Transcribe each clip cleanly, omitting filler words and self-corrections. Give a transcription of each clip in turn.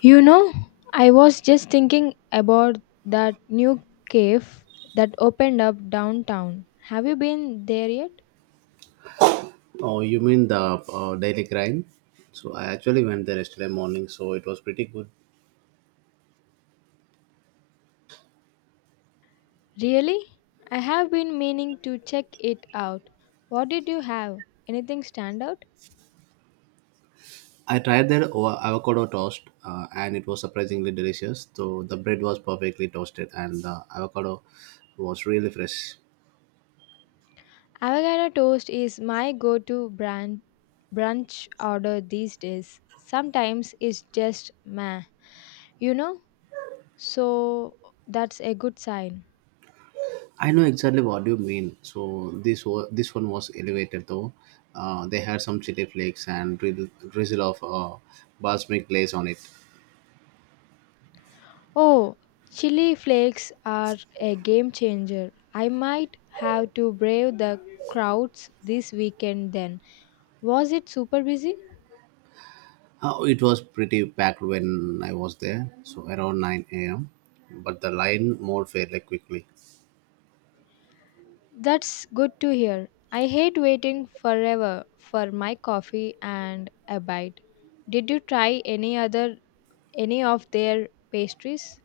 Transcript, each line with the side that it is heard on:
left: You know, I was just thinking about that new cave that opened up downtown. Have you been there yet?
right: Oh, you mean the daily grind? So I actually went there yesterday morning, so it was pretty good.
left: Really? I have been meaning to check it out. What did you have? Anything stand out?
right: I tried their avocado toast, and it was surprisingly delicious. So the bread was perfectly toasted, and the avocado was really fresh.
left: Avocado toast is my go to brunch order these days. Sometimes it's just meh, you know? So that's a good sign.
right: I know exactly what you mean. So this one was elevated though. They had some chili flakes and drizzle of balsamic glaze on it.
left: Oh, chili flakes are a game changer. I might have to brave the crowds this weekend then. Was it super busy?
right: It was pretty packed when I was there, so around 9 a.m. But the line moved fairly quickly.
left: That's good to hear. I hate waiting forever for my coffee and a bite. Did you try any of their pastries?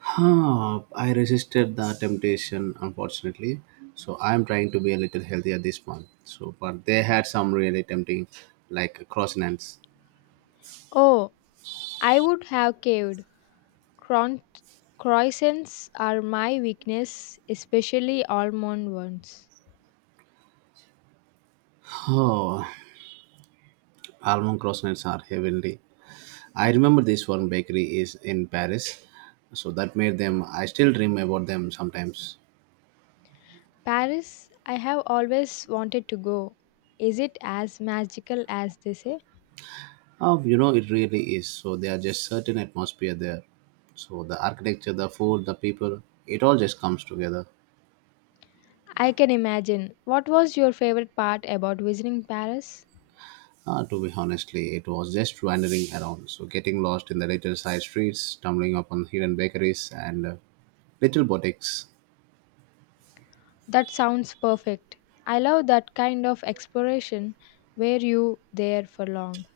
right: I resisted the temptation, unfortunately. So I'm trying to be a little healthier this month. So, but they had some really tempting, like croissants.
left: Oh, I would have caved. Cron- croissants are my weakness, especially almond ones.
right: Oh, almond croissants are heavenly. I remember this one bakery is in Paris, so that made them. I still dream about them sometimes.
left: Paris, I have always wanted to go. Is it as magical as they say?
right: Oh, you know, it really is. So there are just certain atmosphere there. So the architecture, the food, the people, it all just comes together.
left: I can imagine. What was your favorite part about visiting Paris?
right: To be honestly, it was just wandering around. So getting lost in the little side streets, stumbling upon hidden bakeries and little boutiques.
left: That sounds perfect. I love that kind of exploration. Were you there for long?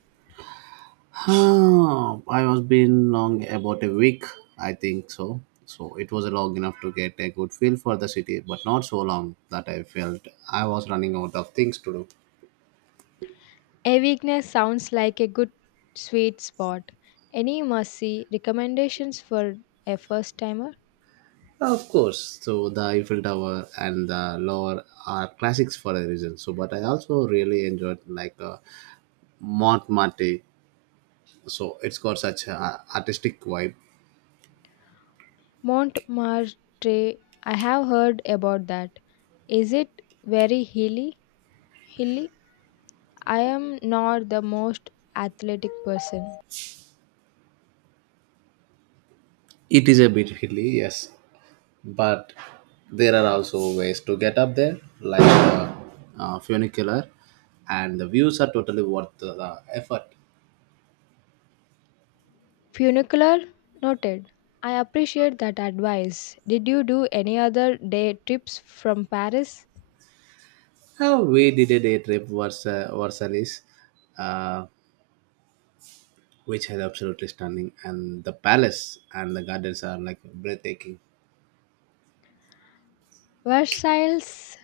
right: Oh, I was been long about a week, I think so. So it was long enough to get a good feel for the city, but not so long that I felt I was running out of things to do.
left: A weakness sounds like a good sweet spot. Any must see recommendations for a first timer?
right: Of course, so the Eiffel Tower and the Louvre are classics for a reason. So, but I also really enjoyed like Montmartre. So it's got such a artistic vibe.
left: Montmartre, I have heard about that. Is it very hilly? Hilly? I am not the most athletic person.
right: It is a bit hilly, yes, but there are also ways to get up there, like funicular, and the views are totally worth the effort.
left: Funicular? Noted. I appreciate that advice. Did you do any other day trips from Paris?
right: How we did a day trip versus Versailles. Uh, which is absolutely stunning and the palace and the gardens are like breathtaking.
left: Versailles?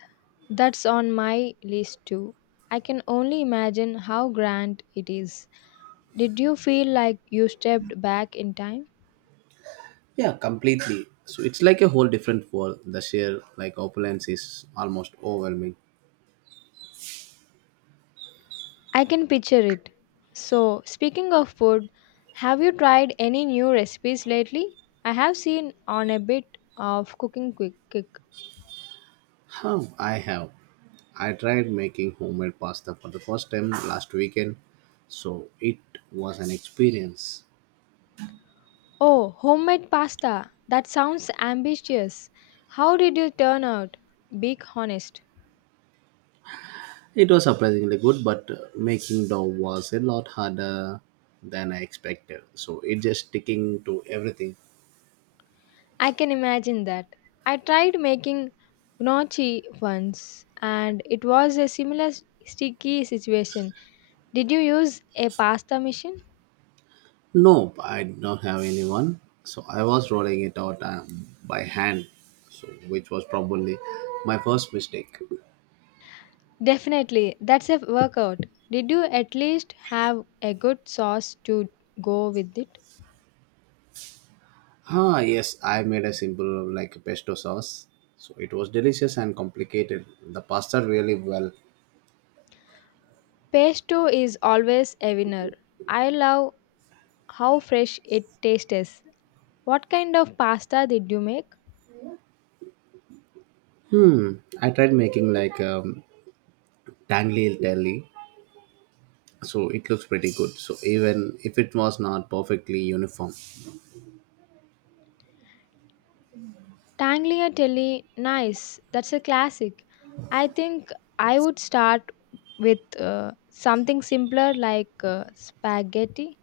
left: That's on my list too. I can only imagine how grand it is. Did you feel like you stepped back in time?
right: Yeah, completely, so it's like a whole different world. The sheer like opulence is almost overwhelming.
left: I can picture it. So, speaking of food, have you tried any new recipes lately? I have seen on a bit of cooking quick kick.
right: How I have I tried making homemade pasta for the first time last weekend, so it was an experience.
left: Oh, homemade pasta. That sounds ambitious. How did you turn out? Be honest.
right: It was surprisingly good, but making dough was a lot harder than I expected, so it just sticking to everything.
left: I can imagine that. I tried making gnocchi once and it was a similar sticky situation. Did you use a pasta machine?
right: Nope, I did not have anyone. So I was rolling it out by hand, so which was probably my first mistake.
left: Definitely. That's a workout. Did you at least have a good sauce to go with it?
right: Ah, yes, I made a simple like pesto sauce. So it was delicious and complicated. The pasta really well.
left: Pesto is always a winner. I love how fresh it tastes. What kind of pasta did you make?
right: I tried making like tangly telly. So it looks pretty good. So even if it was not perfectly uniform.
left: Tagliatelle, nice. That's a classic. I think I would start with something simpler like spaghetti.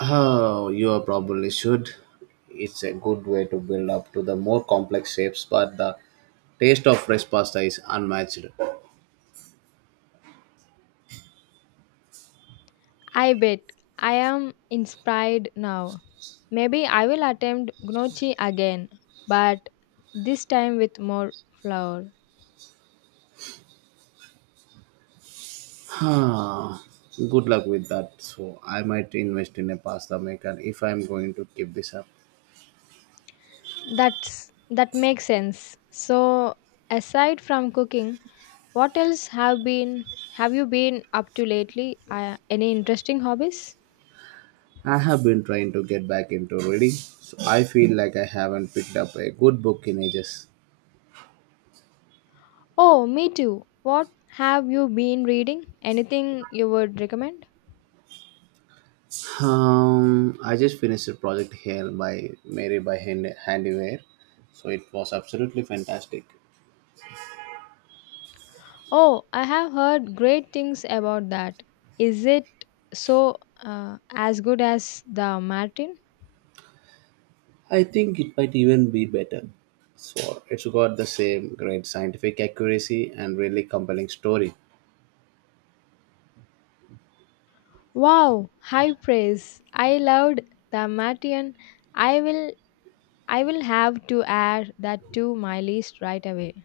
right: Oh, you probably should. It's a good way to build up to the more complex shapes, but the taste of fresh pasta is unmatched.
left: I bet I am inspired now. Maybe I will attempt gnocchi again, but this time with more flour.
right: Ah, good luck with that. So, I might invest in a pasta maker if I'm going to keep this up.
left: That makes sense. So, aside from cooking, what else have you been up to lately? Any interesting hobbies?
right: I have been trying to get back into reading, so I feel like I haven't picked up a good book in ages.
left: Oh, me too. What have you been reading? Anything you would recommend?
right: I just finished a project here by Handyware, so it was absolutely fantastic.
left: Oh, I have heard great things about that. Is it so as good as the Martin?
right: I think it might even be better. So it's got the same great scientific accuracy and really compelling story.
left: Wow, high praise. I loved the Martian. I will I will have to add that to my list right away.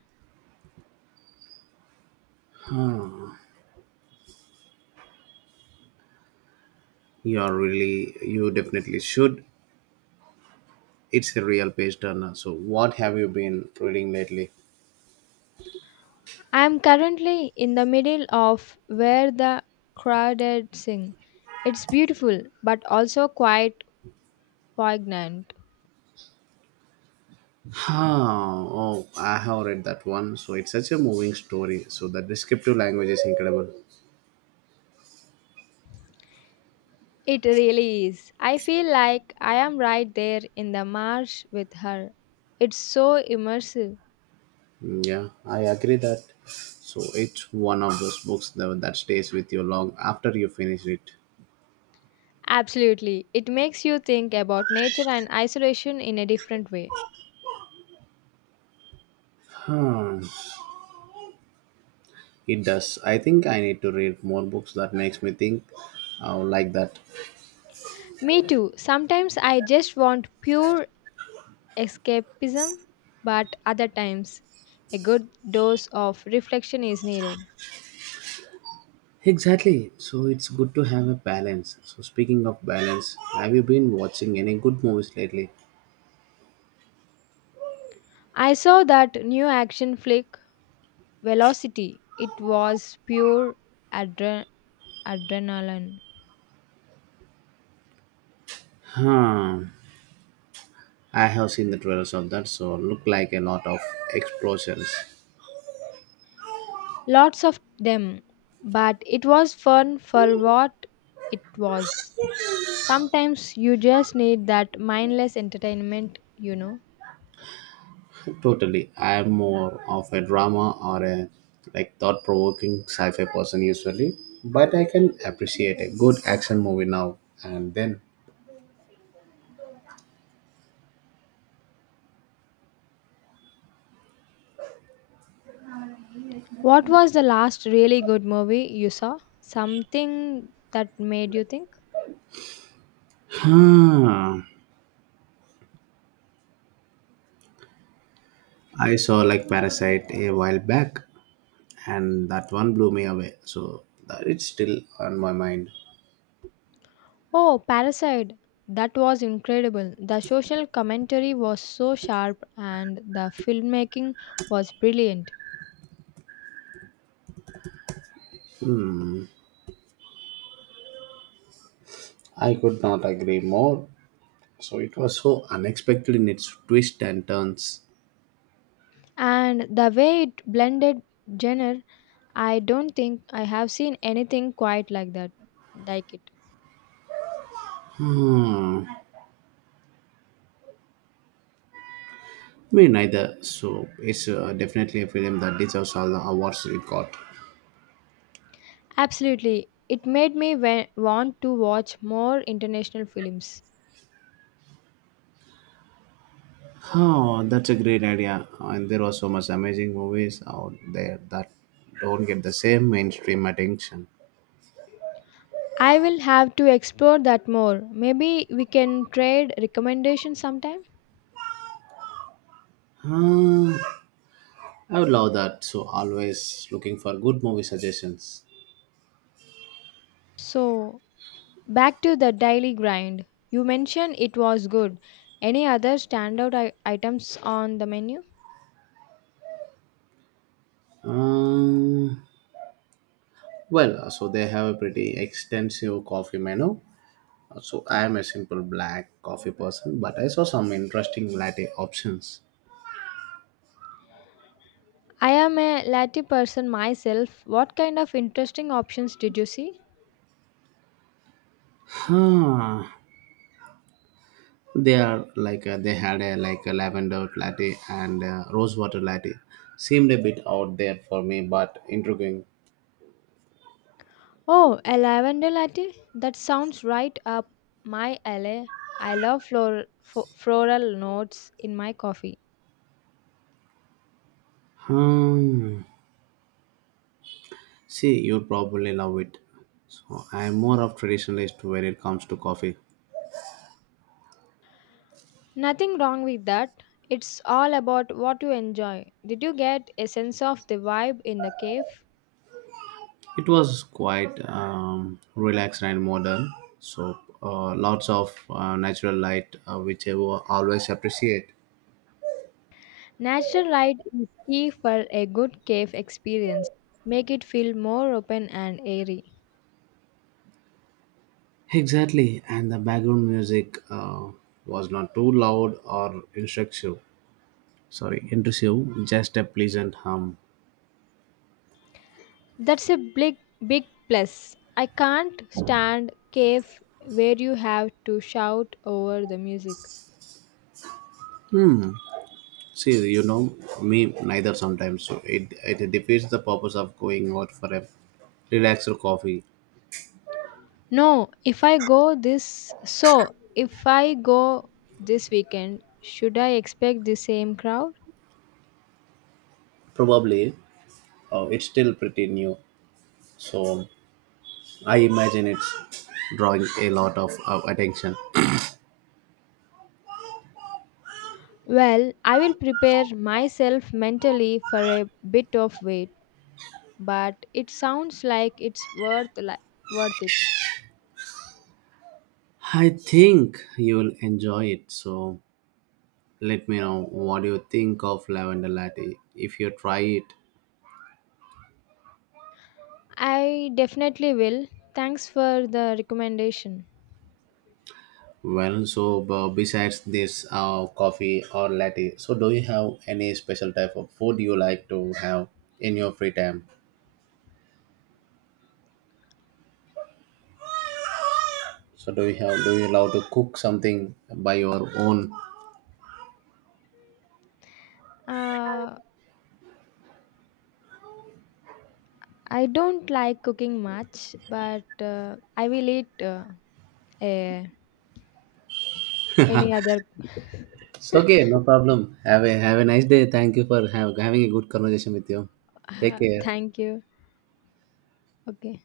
right: You definitely should. It's a real page turner. So what have you been reading lately?
left: I am currently in the middle of Where the Crawdads Sing. It's beautiful, but also quite poignant.
right: Huh. Oh, I have read that one. So it's such a moving story. So the descriptive language is incredible.
left: It really is. I feel like I am right there in the marsh with her. It's so immersive.
right: Mm, yeah, I agree that. So it's one of those books that stays with you long after you finish it.
left: Absolutely. It makes you think about nature and isolation in a different way.
right: Huh. It does. I think I need to read more books that makes me think like that.
left: Me too. Sometimes I just want pure escapism, but other times a good dose of reflection is needed.
right: Exactly. So it's good to have a balance. So speaking of balance, have you been watching any good movies lately?
left: I saw that new action flick, Velocity. It was pure adre- adrenaline.
right: Huh. I have seen the trailers of that, so look like a lot of explosions.
left: Lots of them, but it was fun for what it was. Sometimes you just need that mindless entertainment, you know.
right: Totally. I am more of a drama or a like thought provoking sci-fi person usually. But I can appreciate a good action movie now and then.
left: What was the last really good movie you saw? Something that made you think?
right: Huh. I saw like Parasite a while back, and that one blew me away. So that it's still on my mind.
left: Oh, Parasite! That was incredible. The social commentary was so sharp, and the filmmaking was brilliant.
right: I could not agree more. So it was so unexpected in its twists and turns.
left: And the way it blended genre, I don't think I have seen anything quite like that. Like it.
right: Me neither. So it's definitely a film that deserves all the awards it got.
left: Absolutely. It made me want to watch more international films.
right: Oh, that's a great idea. And there are so much amazing movies out there that don't get the same mainstream attention.
left: I will have to explore that more. Maybe we can trade recommendations sometime.
right: Uh, I would love that. So always looking for good movie suggestions.
left: So, back to the daily grind. You mentioned it was good. Any other standout items on the menu?
right: Um, so they have a pretty extensive coffee menu. So I am a simple black coffee person, but I saw some interesting latte options.
left: I am a latte person myself. What kind of interesting options did you see?
right: Huh. They are like they had a like a lavender latte and rose water latte. Seemed a bit out there for me, but intriguing.
left: Oh, a lavender latte? That sounds right up my alley. I love floral notes in my coffee.
right: Hmm. See, you'd probably love it. So I'm more of traditionalist when it comes to coffee.
left: Nothing wrong with that. It's all about what you enjoy. Did you get a sense of the vibe in the cave?
right: It was quite relaxed and modern, so lots of natural light, which I will always appreciate.
left: Natural light is key for a good cave experience. Make it feel more open and airy.
right: Exactly, and the background music was not too loud or instructive. Sorry, intrusive, just a pleasant hum.
left: That's a big plus. I can't stand cave where you have to shout over the music.
right: See, you know, me neither sometimes. So it defeats the purpose of going out for a relaxed coffee.
left: No, if I go this so if I go this weekend, should I expect the same crowd?
right: Probably, it's still pretty new, so I imagine it's drawing a lot of attention.
left: Well, I will prepare myself mentally for a bit of wait, but it sounds like it's worth it.
right: I think you'll enjoy it. So let me know what you think of lavender latte if you try it.
left: I definitely will. Thanks for the recommendation.
right: Well, so besides this coffee or latte, so do you have any special type of food you like to have in your free time? So do you love to cook something by your own?
left: Uh, I don't like cooking much, but I will eat eh, any other.
right: It's okay, no problem. Have a nice day. Thank you for having a good conversation with you. Take care.
left: Thank you. Okay.